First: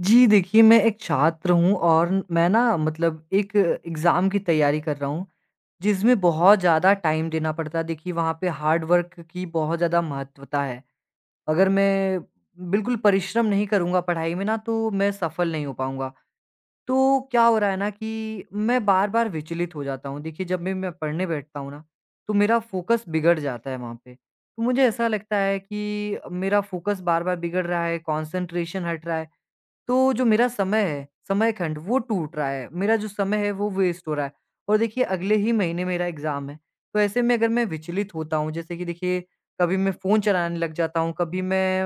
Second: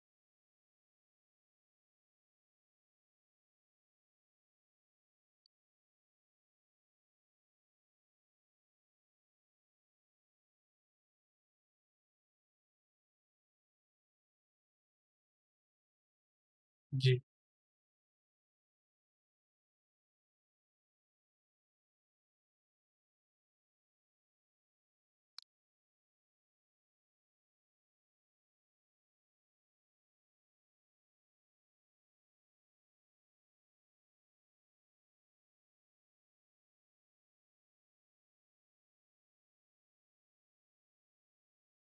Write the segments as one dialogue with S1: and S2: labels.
S1: जी, देखिए मैं एक छात्र हूँ और मैं ना मतलब एक एग्ज़ाम की तैयारी कर रहा हूँ, जिसमें बहुत ज़्यादा टाइम देना पड़ता है। देखिए वहाँ पे हार्ड वर्क की बहुत ज़्यादा महत्वता है। अगर मैं बिल्कुल परिश्रम नहीं करूँगा पढ़ाई में ना तो मैं सफल नहीं हो पाऊँगा। तो
S2: जी,
S1: क्या हो रहा है ना कि मैं बार-बार विचलित हो जाता हूँ। देखिए जब भी मैं पढ़ने बैठता हूँ ना, तो मेरा फ़ोकस बिगड़ जाता है वहाँ पे। तो मुझे ऐसा लगता है कि मेरा फ़ोकस बार-बार बिगड़ रहा है, कॉन्सन्ट्रेशन हट रहा है। तो जो मेरा समय है, समयखंड वो टूट रहा है। मेरा जो समय है वो वेस्ट हो रहा है और देखिए अगले ही महीने मेरा एग्ज़ाम है। तो ऐसे में अगर मैं विचलित होता हूँ जैसे कि देखिए कभी मैं फ़ोन चलाने लग जाता हूँ, कभी मैं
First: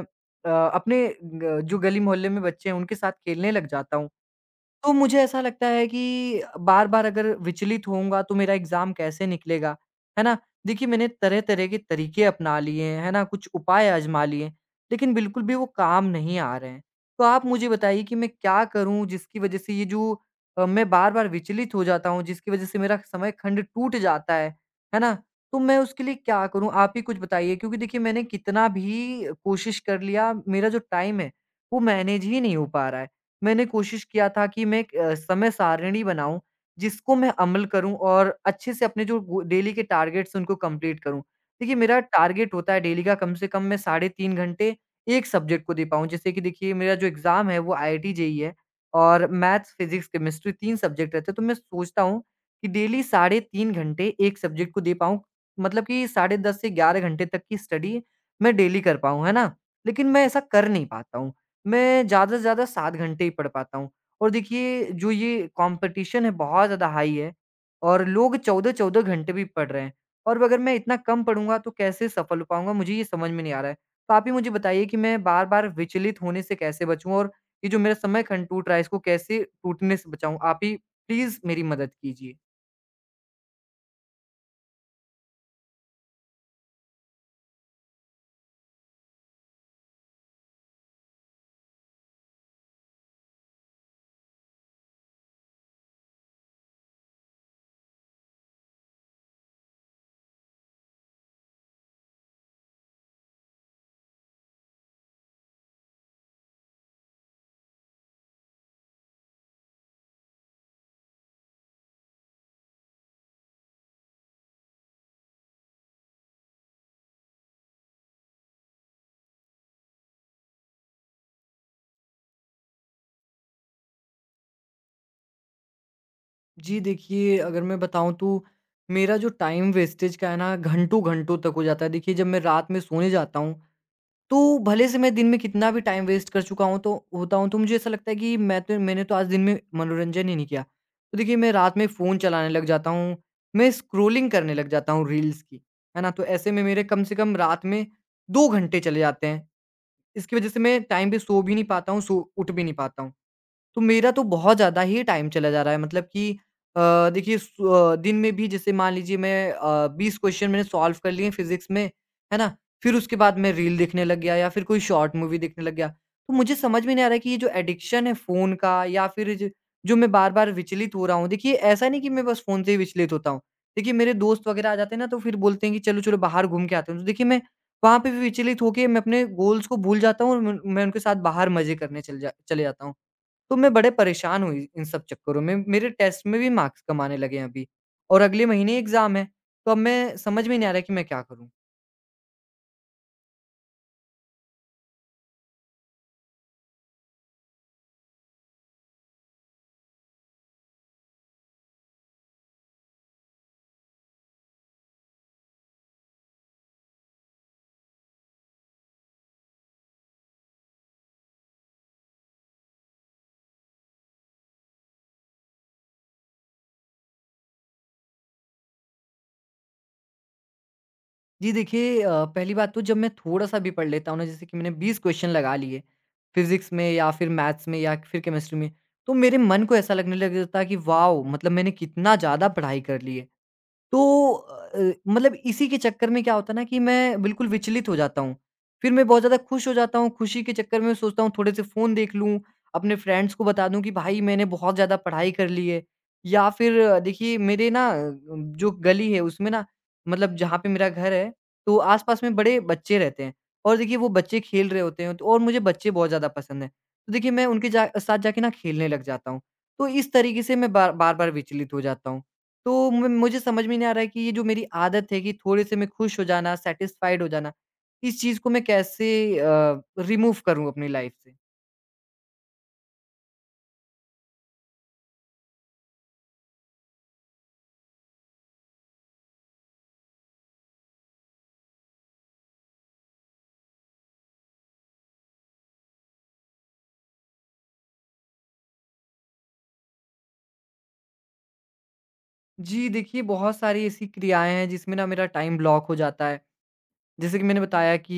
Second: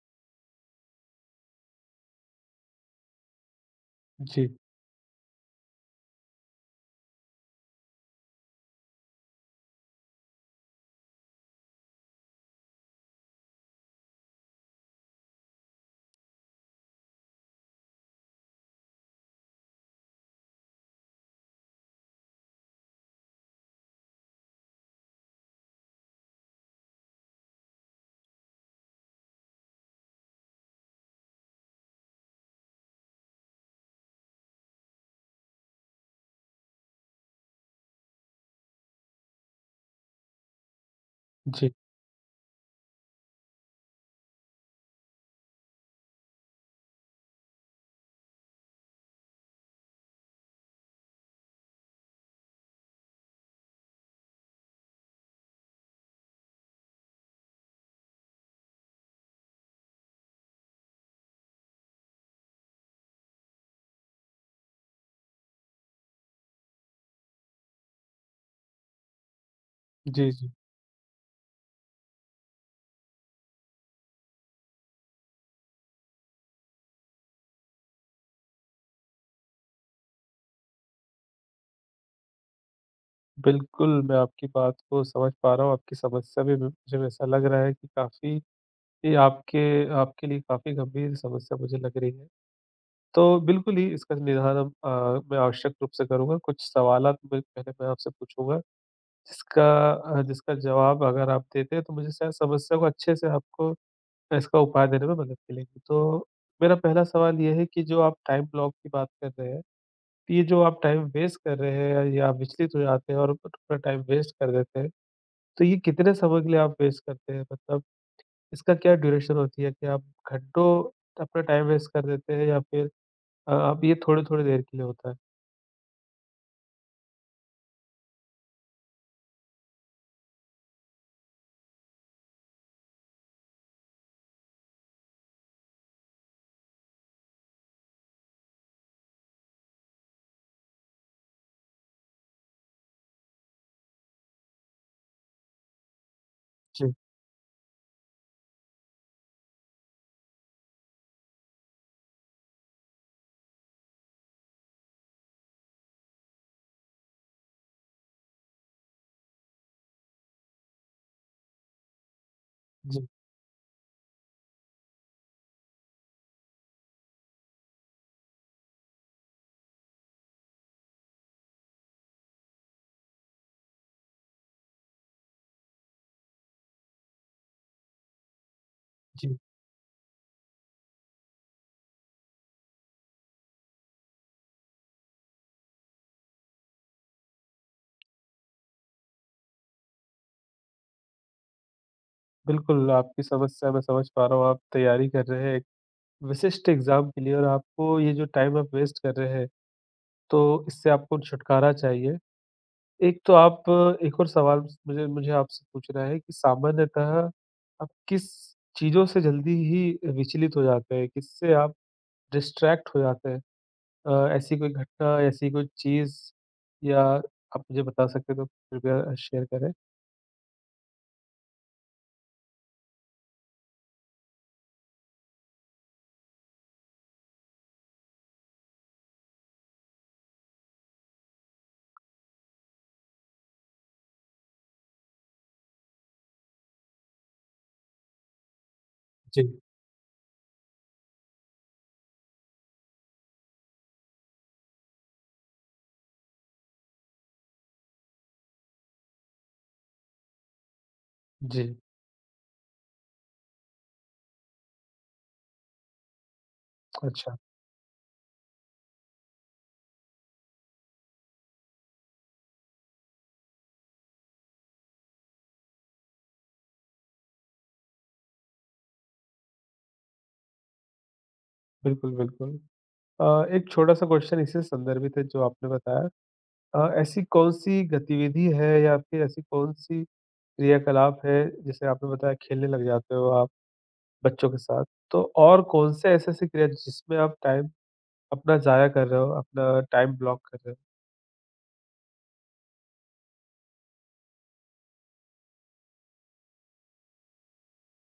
S1: अ, अपने ग जो गली मोहल्ले में बच्चे हैं उनके साथ खेलने लग जाता हूँ।
S2: जी,
S1: तो मुझे ऐसा लगता है कि बार-बार अगर विचलित होऊँगा तो मेरा एग्ज़ाम कैसे निकलेगा, है ना? देखिए मैंने तरह-तरह के तरीके अपना लिए हैं, है ना? कुछ उपाय आज़मा लिए हैं, लेकिन बिल्कुल भी वो काम नहीं आ रहे हैं। तो आप मुझे बताइए कि मैं क्या करूँ जिसकी वज़ह से ये जो मैं बार-बार विचलित हो जाता हूँ, जिसकी वज़ह से मेरा समय खंड टूट जाता है ना? तो मैं उसके लिए क्या करूँ आप ही कुछ बताइए क्योंकि देखिए मैंने कितना भी कोशिश कर लिया, मेरा जो टाइम है वो मैनेज ही नहीं हो पा रहा है। मैंने कोशिश किया था कि मैं एक समय सारिणी बनाऊँ, जिसको मैं अमल करूँ और अच्छे से अपने जो गो डेली के टारगेट्स हैं उनको कंप्लीट करूँ।
S2: जी,
S1: देखिए मेरा टारगेट होता है डेली का कम से कम मैं साढ़े 3 घंटे एक सब्जेक्ट को दे पाऊँ। जैसे कि देखिए मेरा जो एग्ज़ाम है वो आईआईटी जेईई है और मैथ्स, फिज़िक्स, केमिस्ट्री 3 सब्जेक्ट रहते हैं तो मैं सोचता हूँ कि डेली साढ़े 3 घंटे एक सब्जेक्ट को दे पाऊँ। मतलब कि साढ़े 10 से 11 घंटे तक की स्टडी मैं डेली कर पाऊँ, है ना? लेकिन मैं ऐसा कर नहीं पाता हूँ। मैं ज़्यादा से ज़्यादा 7 घंटे ही पढ़ पाता हूँ और देखिए जो ये कॉम्पिटिशन है बहुत ज़्यादा हाई है और लोग 14-14 घंटे भी पढ़ रहे हैं
S2: जी,
S1: और
S2: जी।
S1: अगर मैं इतना कम पढ़ूँगा तो कैसे सफल हो पाऊँगा? मुझे ये समझ में नहीं आ रहा है। तो आप ही मुझे बताइए कि मैं बार-बार विचलित होने से कैसे बचूँ और ये जो मेरा समय खंड टूट रहा है इसको कैसे टूटने से बचाऊँ? आप ही प्लीज़ मेरी मदद कीजिए।
S2: बिल्कुल, मैं आपकी बात को समझ पा रहा हूँ, आपकी समस्या भी मुझे वैसा लग रहा है कि काफ़ी ये आपके आपके लिए काफ़ी गंभीर समस्या मुझे लग रही है। तो बिल्कुल ही इसका निदान मैं आवश्यक रूप से करूँगा। कुछ सवालात मैं पहले मैं आपसे पूछूँगा, जिसका जिसका जवाब अगर आप देते हैं, तो मुझे शायद समस्या को अच्छे से आपको इसका उपाय देने में मदद मिलेगी। तो मेरा पहला सवाल ये है कि जो आप टाइम ब्लॉक की बात कर रहे हैं, तो ये जो आप टाइम वेस्ट कर रहे हैं या विचलित हो जाते हैं और पूरा टाइम वेस्ट कर देते हैं, तो ये कितने समय के लिए आप वेस्ट करते हैं? मतलब इसका क्या ड्यूरेशन होती है कि आप घंटों अपना टाइम वेस्ट कर देते हैं या फिर आप ये थोड़ी-थोड़ी देर के लिए होता है?
S1: जी देखिए, अगर मैं बताऊँ तो मेरा जो टाइम वेस्टेज का है ना घंटों-घंटों तक हो जाता है। देखिए जब मैं रात में सोने जाता हूँ तो भले से मैं दिन में कितना भी टाइम वेस्ट कर चुका हूँ तो होता हूँ तो मुझे ऐसा लगता है कि मैं तो मैंने तो आज दिन में मनोरंजन ही नहीं किया। तो देखिए मैं रात में फ़ोन चलाने लग जाता हूँ, मैं स्क्रॉलिंग करने लग जाता हूँ रील्स की, है ना? तो ऐसे में मेरे
S2: जी,
S1: कम से कम रात में 2 घंटे चले जाते हैं। इसकी वज़ह से मैं टाइम पे सो भी नहीं पाता हूँ, सो उठ भी नहीं पाता हूँ। तो मेरा तो बहुत ज़्यादा ही टाइम चला जा रहा है मतलब कि देखिए दिन में भी जैसे मान लीजिए मैं 20 क्वेश्चन मैंने सॉल्व कर लिए फिज़िक्स में, है ना? फिर
S2: जी,
S1: उसके बाद मैं रील देखने लग गया या फिर कोई शॉर्ट मूवी देखने लग गया। तो मुझे समझ में नहीं आ रहा है कि ये जो एडिक्शन है फ़ोन का या फिर ज जो मैं बार-बार विचलित हो रहा हूँ, देखिए ऐसा नहीं कि मैं बस फ़ोन से ही विचलित होता हूँ। देखिए मेरे दोस्त वगैरह आ जाते हैं ना तो फिर बोलते हैं कि चलो-चलो बाहर घूम के आते हैं। तो देखिए मैं वहाँ पे भी विचलित होके मैं अपने
S2: जी।
S1: गोल्स को भूल जाता हूँ और मैं उनके साथ बाहर मज़े करने चल जा चले जाता हूँ। तो मैं बड़े परेशान हुई इन सब चक्करों में। मेरे टेस्ट में भी मार्क्स कम आने लगे हैं अभी और अगले महीने एग्ज़ाम है। तो अब मैं समझ में नहीं आ रहा है कि मैं क्या करूँ?
S2: बिल्कुल, आपकी समस्या मैं समझ पा रहा हूँ, आप तैयारी कर रहे हैं एक विशिष्ट एग्ज़ाम के लिए, और आपको ये जो टाइम आप वेस्ट कर रहे हैं, तो इससे आपको छुटकारा चाहिए। एक तो आप एक और सवाल मुझे मुझे आपसे पूछना है कि सामान्यतः आप किस चीज़ों से जल्दी ही विचलित हो जाते हैं? किससे आप डिस्ट्रैक्ट हो जाते हैं? ऐसी कोई घटना, ऐसी कोई चीज़ या आप मुझे बता सकते हैं तो कृपया शेयर करें?
S1: जी देखिए, पहली बात तो जब मैं थोड़ा-सा भी पढ़ लेता हूँ ना जैसे कि मैंने 20 क्वेश्चन लगा लिए फ़िज़िक्स में या फिर मैथ्स में या फिर केमिस्ट्री में, तो मेरे मन को ऐसा लगने लग जाता है कि वाओ! मतलब मैंने कितना ज़्यादा पढ़ाई कर ली है। तो मतलब इसी के चक्कर में क्या होता है ना कि मैं बिल्कुल विचलित हो जाता हूँ। फिर मैं बहुत ज़्यादा
S2: जी।
S1: खुश हो जाता हूँ, खुशी के चक्कर में सोचता हूँ थोड़े से फ़ोन देख लूँ, अपने फ्रेंड्स को बता दूँ कि भाई मैंने बहुत ज़्यादा पढ़ाई कर ली है। या फिर देखिए मेरे ना जो गली है उसमें ना मतलब जहाँ पे मेरा घर है,
S2: जी,
S1: तो आस-पास में बड़े बच्चे रहते हैं और देखिए वो बच्चे खेल रहे होते हैं तो और मुझे बच्चे बहुत ज़्यादा पसंद हैं। तो देखिए
S2: अच्छा,
S1: मैं उनके जा साथ जाके ना खेलने लग जाता हूँ। तो इस तरीके से मैं बार-बार विचलित हो जाता हूँ। तो म मुझे समझ में नहीं आ रहा है कि ये जो मेरी आदत है कि थोड़े-से मैं खुश हो जाना, सैटिस्फाइड हो जाना, इस चीज़ को मैं कैसे रिमूव करूँ अपनी लाइफ़ से?
S2: बिल्कुल, बिल्कुल। अ, एक छोटा-सा क्वेश्चन इसी से संदर्भित है जो आपने बताया। ऐसी कौन-सी गतिविधि है या फिर ऐसी कौन-सी क्रियाकलाप है, जैसे आपने बताया खेलने लग जाते हो आप? बच्चों के साथ, तो और कौन-से ऐसे-ऐसे क्रिया जिसमें आप टाइम अपना ज़ाया कर रहे हो, अपना टाइम ब्लॉक कर रहे हो?
S1: जी, देखिए बहुत सारी ऐसी क्रियाएँ हैं जिसमें ना मेरा टाइम ब्लॉक हो जाता है। जैसे कि मैंने बताया कि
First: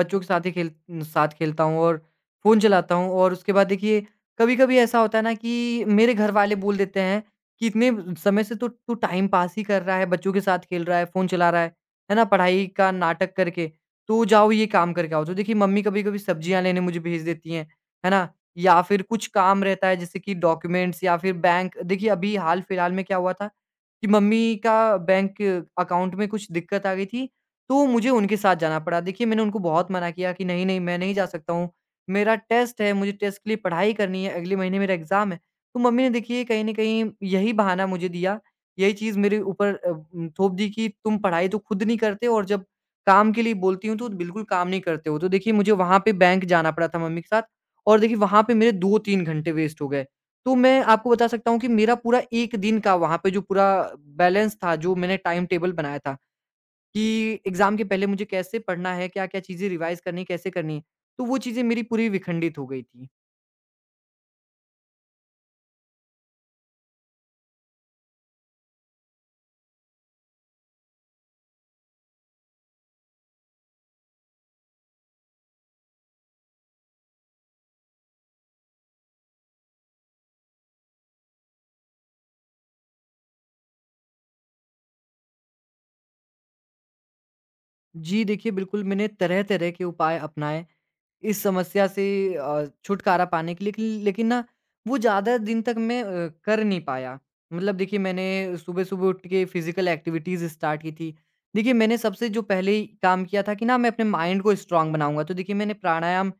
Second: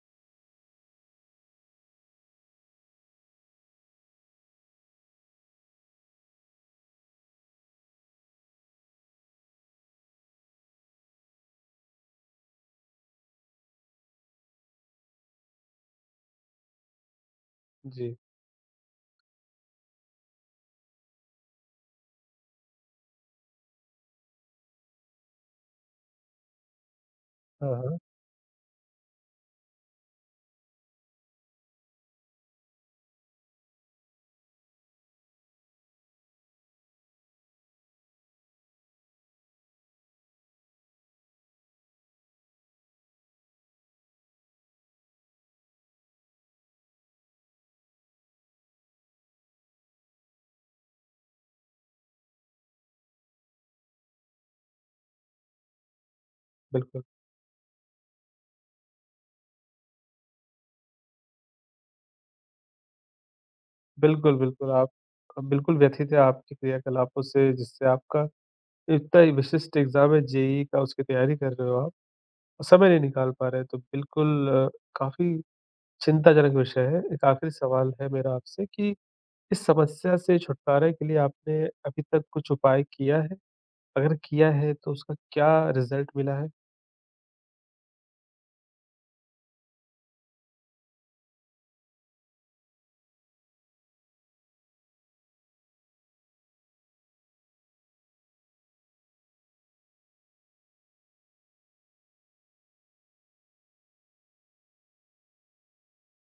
S1: बच्चों के साथ ही खेल साथ खेलता हूँ और फ़ोन चलाता हूँ और उसके बाद देखिए कभी-कभी ऐसा होता है ना कि मेरे घर वाले बोल देते हैं कि इतने समय से तो तू टाइम पास ही कर रहा है, बच्चों के साथ खेल रहा है, फ़ोन चला रहा है ना? पढ़ाई का नाटक करके, तो जाओ ये काम करके आओ। तो देखिए मम्मी कभी-कभी सब्जियाँ लेने मुझे भेज देती हैं, है
S2: जी।
S1: ना? या फिर कुछ काम रहता है जैसे कि डॉक्यूमेंट्स या फिर बैंक, देखिए अभी हाल-फिलहाल में क्या हुआ था कि मम्मी का बैंक अकाउंट में कुछ दिक्कत आ गई थी
S2: हाँ,
S1: तो
S2: हाँ,
S1: मुझे उनके साथ जाना पड़ा। देखिए मैंने उनको बहुत मना किया कि नहीं, नहीं मैं नहीं जा सकता हूँ। मेरा टेस्ट है, मुझे टेस्ट के लिए पढ़ाई करनी है, अगले महीने मेरा एग्ज़ाम है। तो मम्मी ने देखिए कहीं न कहीं यही बहाना मुझे दिया, यही चीज़ मेरे ऊपर थोप दी कि तुम पढ़ाई तो खुद नहीं करते और जब काम के लिए बोलती हूँ तो बिल्कुल काम नहीं करते हो। तो देखिए मुझे वहाँ पे बैंक जाना पड़ा था मम्मी के साथ और देखिए वहाँ पे मेरे 2-3 घंटे वेस्ट हो गए। तो मैं आपको बता सकता हूँ कि मेरा पूरा 1 दिन का वहाँ पे जो पूरा बैलेंस था, जो मैंने टाइम टेबल बनाया था कि
S2: बिल्कुल।
S1: एग्ज़ाम के पहले मुझे कैसे पढ़ना है, क्या-क्या चीज़ें रिवाइज़ करनी है, कैसे करनी है। तो वो चीज़ें मेरी पूरी विखंडित हो गई थी।
S2: बिल्कुल, बिल्कुल, आप बिल्कुल व्यथित है आपकी क्रियाकलापों से, जिससे आपका इतना ही विशिष्ट एग्ज़ाम है जेईई का, उसकी तैयारी कर रहे हो आप, और समय नहीं निकाल पा रहे हैं, तो बिल्कुल काफ़ी चिंताजनक विषय है। एक आखिरी सवाल है मेरा आपसे कि इस समस्या से छुटकारे के लिए आपने अभी तक कुछ उपाय किया है? अगर किया है, तो उसका क्या रिज़ल्ट मिला है?
S1: जी देखिए, बिल्कुल मैंने तरह-तरह के उपाय अपनाए इस समस्या से छुटकारा पाने के लिए कि लेकिन ना वो ज़्यादा दिन तक मैं कर नहीं पाया। मतलब देखिए मैंने सुबह-सुबह उठ के फिज़िकल एक्टिविटीज़ स्टार्ट की थी। देखिए मैंने सबसे जो पहले ही काम किया था कि ना मैं अपने माइंड को स्ट्रॉन्ग बनाऊँगा। तो देखिए मैंने प्राणायाम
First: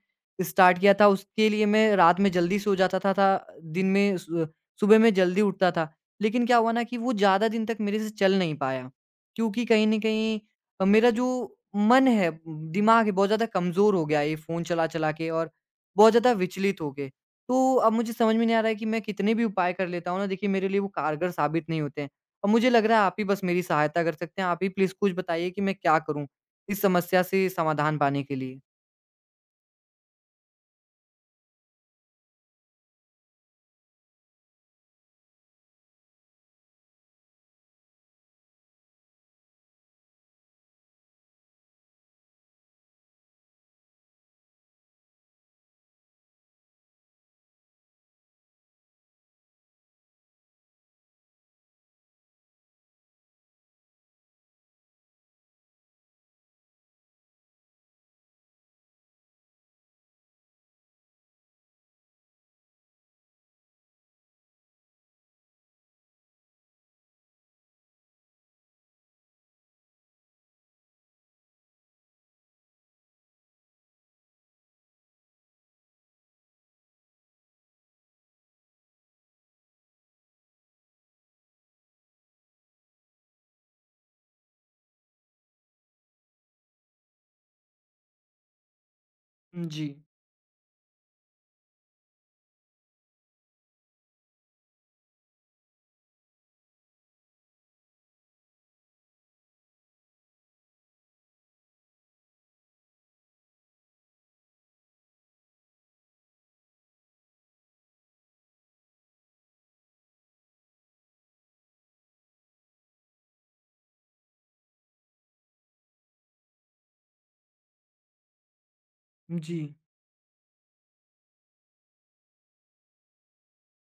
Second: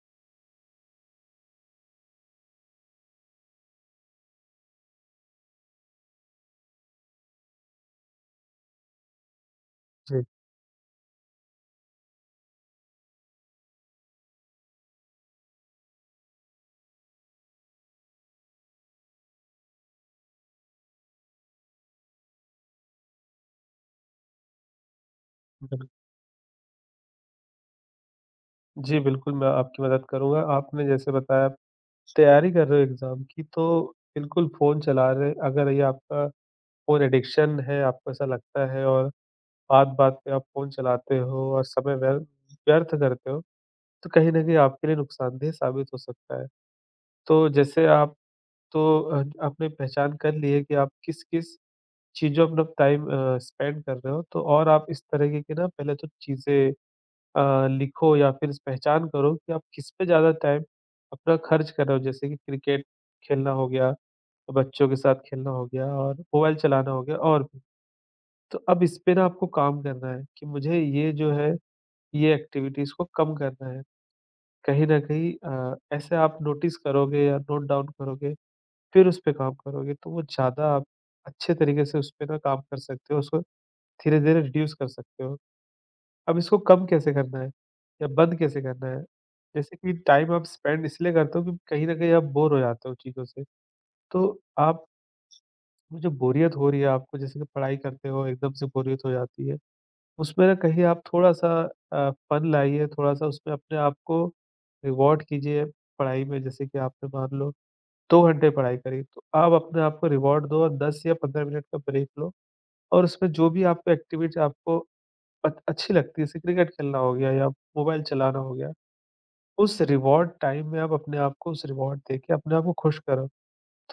S1: स्टार्ट किया था, उसके लिए मैं रात में जल्दी सो जाता था, दिन में सु सुबह में जल्दी उठता था। लेकिन क्या हुआ ना कि वो ज़्यादा दिन तक मेरे से चल नहीं पाया। क्योंकि कहीं न
S2: जी,
S1: कहीं मेरा जो मन है, दिमाग है, बहुत ज़्यादा कमज़ोर हो गया है ये फ़ोन चला-चला के और बहुत ज़्यादा विचलित हो के। तो अब मुझे समझ में नहीं आ रहा है कि मैं कितने भी उपाय कर लेता हूँ ना, देखिए मेरे लिए वो कारगर साबित नहीं होते हैं। अब मुझे लग रहा है आप ही बस मेरी सहायता कर सकते हैं। आप ही प्लीज़ कुछ बताइए कि मैं
S2: बिल्कुल।
S1: क्या करूँ इस समस्या से समाधान पाने के लिए?
S2: जी, बिल्कुल, मैं आपकी मदद करूँगा। आपने जैसे बताया आप तैयारी कर रहे हो एग्ज़ाम की, तो बिल्कुल फ़ोन चला रहे अगर ये आपका फ़ोन एडिक्शन है, आपको ऐसा लगता है, और बात-बात पे आप फ़ोन चलाते हो और समय व्यर्थ व्यर्थ करते हो, तो कहीं न कहीं आपके लिए नुकसानदेह साबित हो सकता है। तो जैसे आप तो अ, आपने पहचान कर ली है कि आप किस-किस चीज़ों अपना टाइम स्पेंड कर रहे हो, तो और आप इस तरीके की ना पहले तो चीज़ें लिखो या फिर पहचान करो कि आप किस पे ज़्यादा टाइम अपना खर्च कर रहे हो। जैसे कि क्रिकेट खेलना हो गया, बच्चों के साथ खेलना हो गया और मोबाइल चलाना हो गया, और भी। तो अब इस पे ना आपको काम करना है कि मुझे ये जो है, ये एक्टिविटीज़ को कम करना है। कहीं न कहीं ऐसे आप नोटिस करोगे या नोट डाउन करोगे, फिर उस पे काम करोगे, तो वो ज़्यादा आप अच्छे तरीके से उस पे ना काम कर सकते हो, उसको धीरे-धीरे रिड्यूस कर सकते हो। अब इसको कम कैसे करना है या बंद कैसे करना है? जैसे
S1: जी,
S2: कि टाइम आप स्पेंड इसलिए करते हो कि कहीं न कहीं आप बोर हो जाते हो चीज़ों से। तो आप वो जो बोरियत हो रही है आपको, जैसे कि पढ़ाई करते हो एकदम से बोरियत हो जाती है, उसमें ना कहीं आप थोड़ा-सा फन लाइए, थोड़ा-सा उसमें अपने आप को रिवॉर्ड कीजिए पढ़ाई में। जैसे कि आपने मान लो 2 घंटे पढ़ाई करी, तो आप अपने आप को रिवॉर्ड दो और 10 या 15 मिनट का ब्रेक लो, और उसमें जो भी आपको एक्टिविटी अच्छी लगती है, जैसे क्रिकेट खेलना हो गया या मोबाइल चलाना हो गया,
S1: जी,
S2: उस रिवॉर्ड टाइम में आप अपने आप को उस रिवॉर्ड देके अपने आप को खुश करो।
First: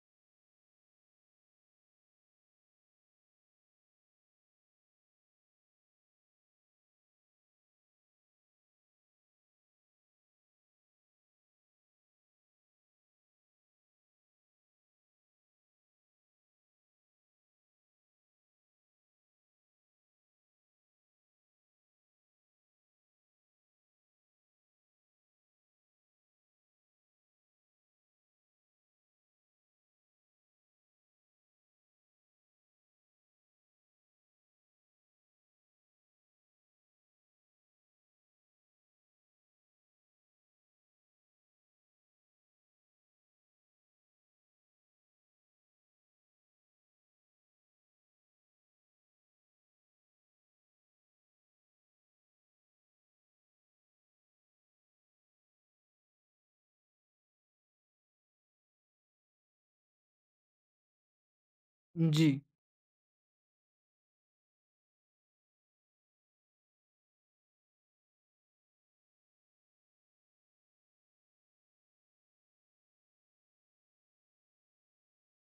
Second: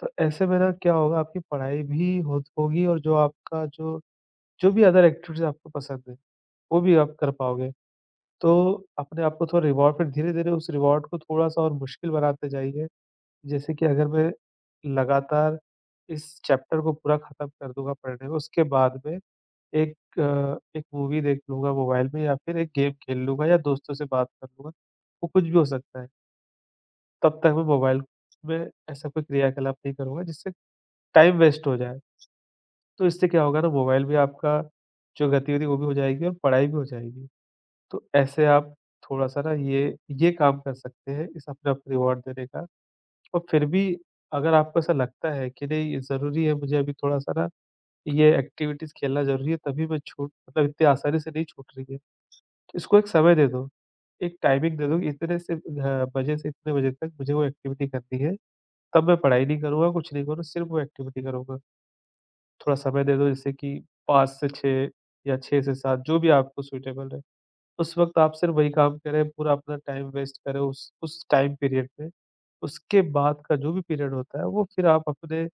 S2: तो ऐसे में ना क्या होगा, आपकी पढ़ाई भी हो होगी और जो आपका जो जो भी अदर एक्टिविटीज़ आपको पसंद है, वो भी आप कर पाओगे। तो अपने आप को थोड़ा रिवॉर्ड, फिर धीरे-धीरे उस रिवॉर्ड को थोड़ा-सा और मुश्किल बनाते जाइए। जैसे कि अगर मैं लगातार इस चैप्टर को पूरा खत्म कर दूँगा पढ़ने में, उसके बाद में एक मूवी देख लूँगा मोबाइल में या फिर एक गेम खेल लूँगा या दोस्तों से बात कर लूँगा, वो कुछ भी हो सकता है। तब तक मैं मोबाइल में ऐसा कोई क्रियाकलाप नहीं करूँगा जिससे टाइम वेस्ट हो जाए। तो इससे क्या होगा ना, मोबाइल में आपका जो गतिविधि वो भी हो जाएगी और पढ़ाई भी हो जाएगी। तो ऐसे आप थोड़ा-सा ना ये काम कर सकते हैं, इस अपने आप को रिवॉर्ड देने का। और फिर भी अगर आपको ऐसा लगता है कि नहीं ये ज़रूरी है, मुझे अभी थोड़ा-सा ना ये एक्टिविटीज़ खेलना ज़रूरी है, तभी मैं छूट मतलब इतनी आसानी से नहीं छूट रही है। इसको एक समय दे दो, एक टाइमिंग दे दो कि इतने से बजे से इतने बजे तक मुझे वो एक्टिविटी करनी है, तब मैं पढ़ाई नहीं करूँगा, कुछ नहीं करूँगा, सिर्फ़ वो एक्टिविटी करूँगा।
S1: जी,
S2: थोड़ा समय दे दो जैसे कि 5 से 6 या 6 से 7, जो भी आपको सूटेबल है। उस वक़्त आप सिर्फ़ वही काम करें, पूरा अपना टाइम वेस्ट करें उस टाइम पीरियड में। उसके बाद का जो भी पीरियड होता है, वो फिर आप अपने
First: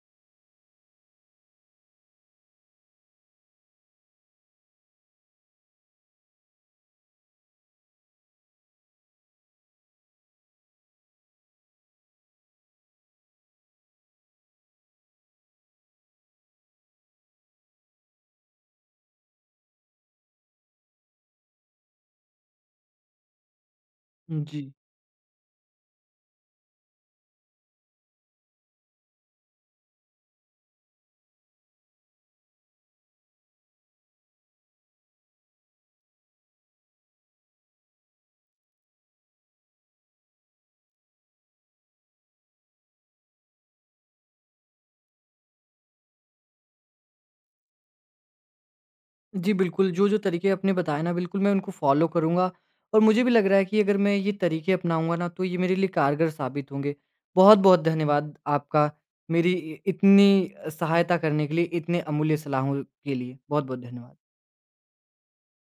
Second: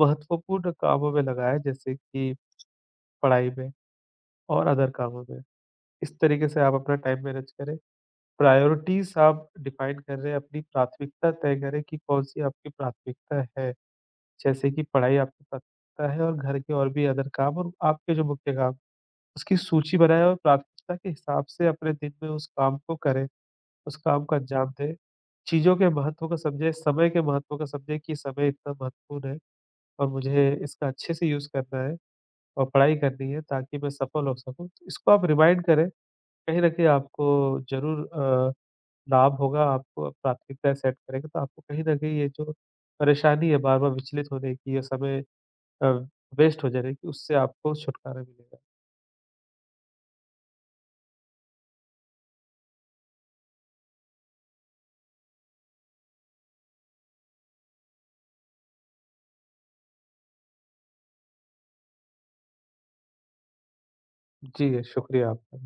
S2: महत्वपूर्ण कामों में लगाएँ, जैसे कि पढ़ाई में और अदर कामों में। इस तरीके से आप अपना टाइम मैनेज करें। प्रायोरिटीज़ आप डिफ़ाइन कर रहे हैं, अपनी प्राथमिकता तय करें कि कौन-सी आपकी प्राथमिकता है। जैसे कि पढ़ाई आपकी प्राथमिकता है और घर के और भी अदर काम और आपके जो मुख्य काम, उसकी सूची बनाएँ और प्राथमिकता के हिसाब से अपने दिन में उस काम को करें, उस काम को
S1: जी।
S2: अंजाम दें। चीज़ों के महत्व को समझें, समय के महत्व को समझें कि समय इतना महत्वपूर्ण है और मुझे इसका अच्छे से यूज़ करना है और पढ़ाई करनी है ताकि मैं सफल हो सकूँ। तो इसको आप रिमाइंड करें, कहीं न कहीं आपको ज़रूर लाभ होगा। आपको प्राथमिकता सेट करेंगे, तो आपको कहीं न कहीं ये जो परेशानी है बार-बार विचलित होने की या समय अ, वेस्ट हो जाने की, उससे आपको छुटकारा मिलेगा।
S1: जी, बिल्कुल, जो-जो तरीके आपने बताए ना बिल्कुल मैं उनको फ़ॉलो करूँगा और मुझे भी लग रहा है कि अगर मैं ये तरीके अपनाऊँगा ना तो ये मेरे लिए कारगर साबित होंगे। बहुत-बहुत धन्यवाद आपका मेरी इ इतनी सहायता करने के लिए, इतने अमूल्य सलाहों के लिए। बहुत-बहुत धन्यवाद।
S2: जी, शुक्रिया आपका।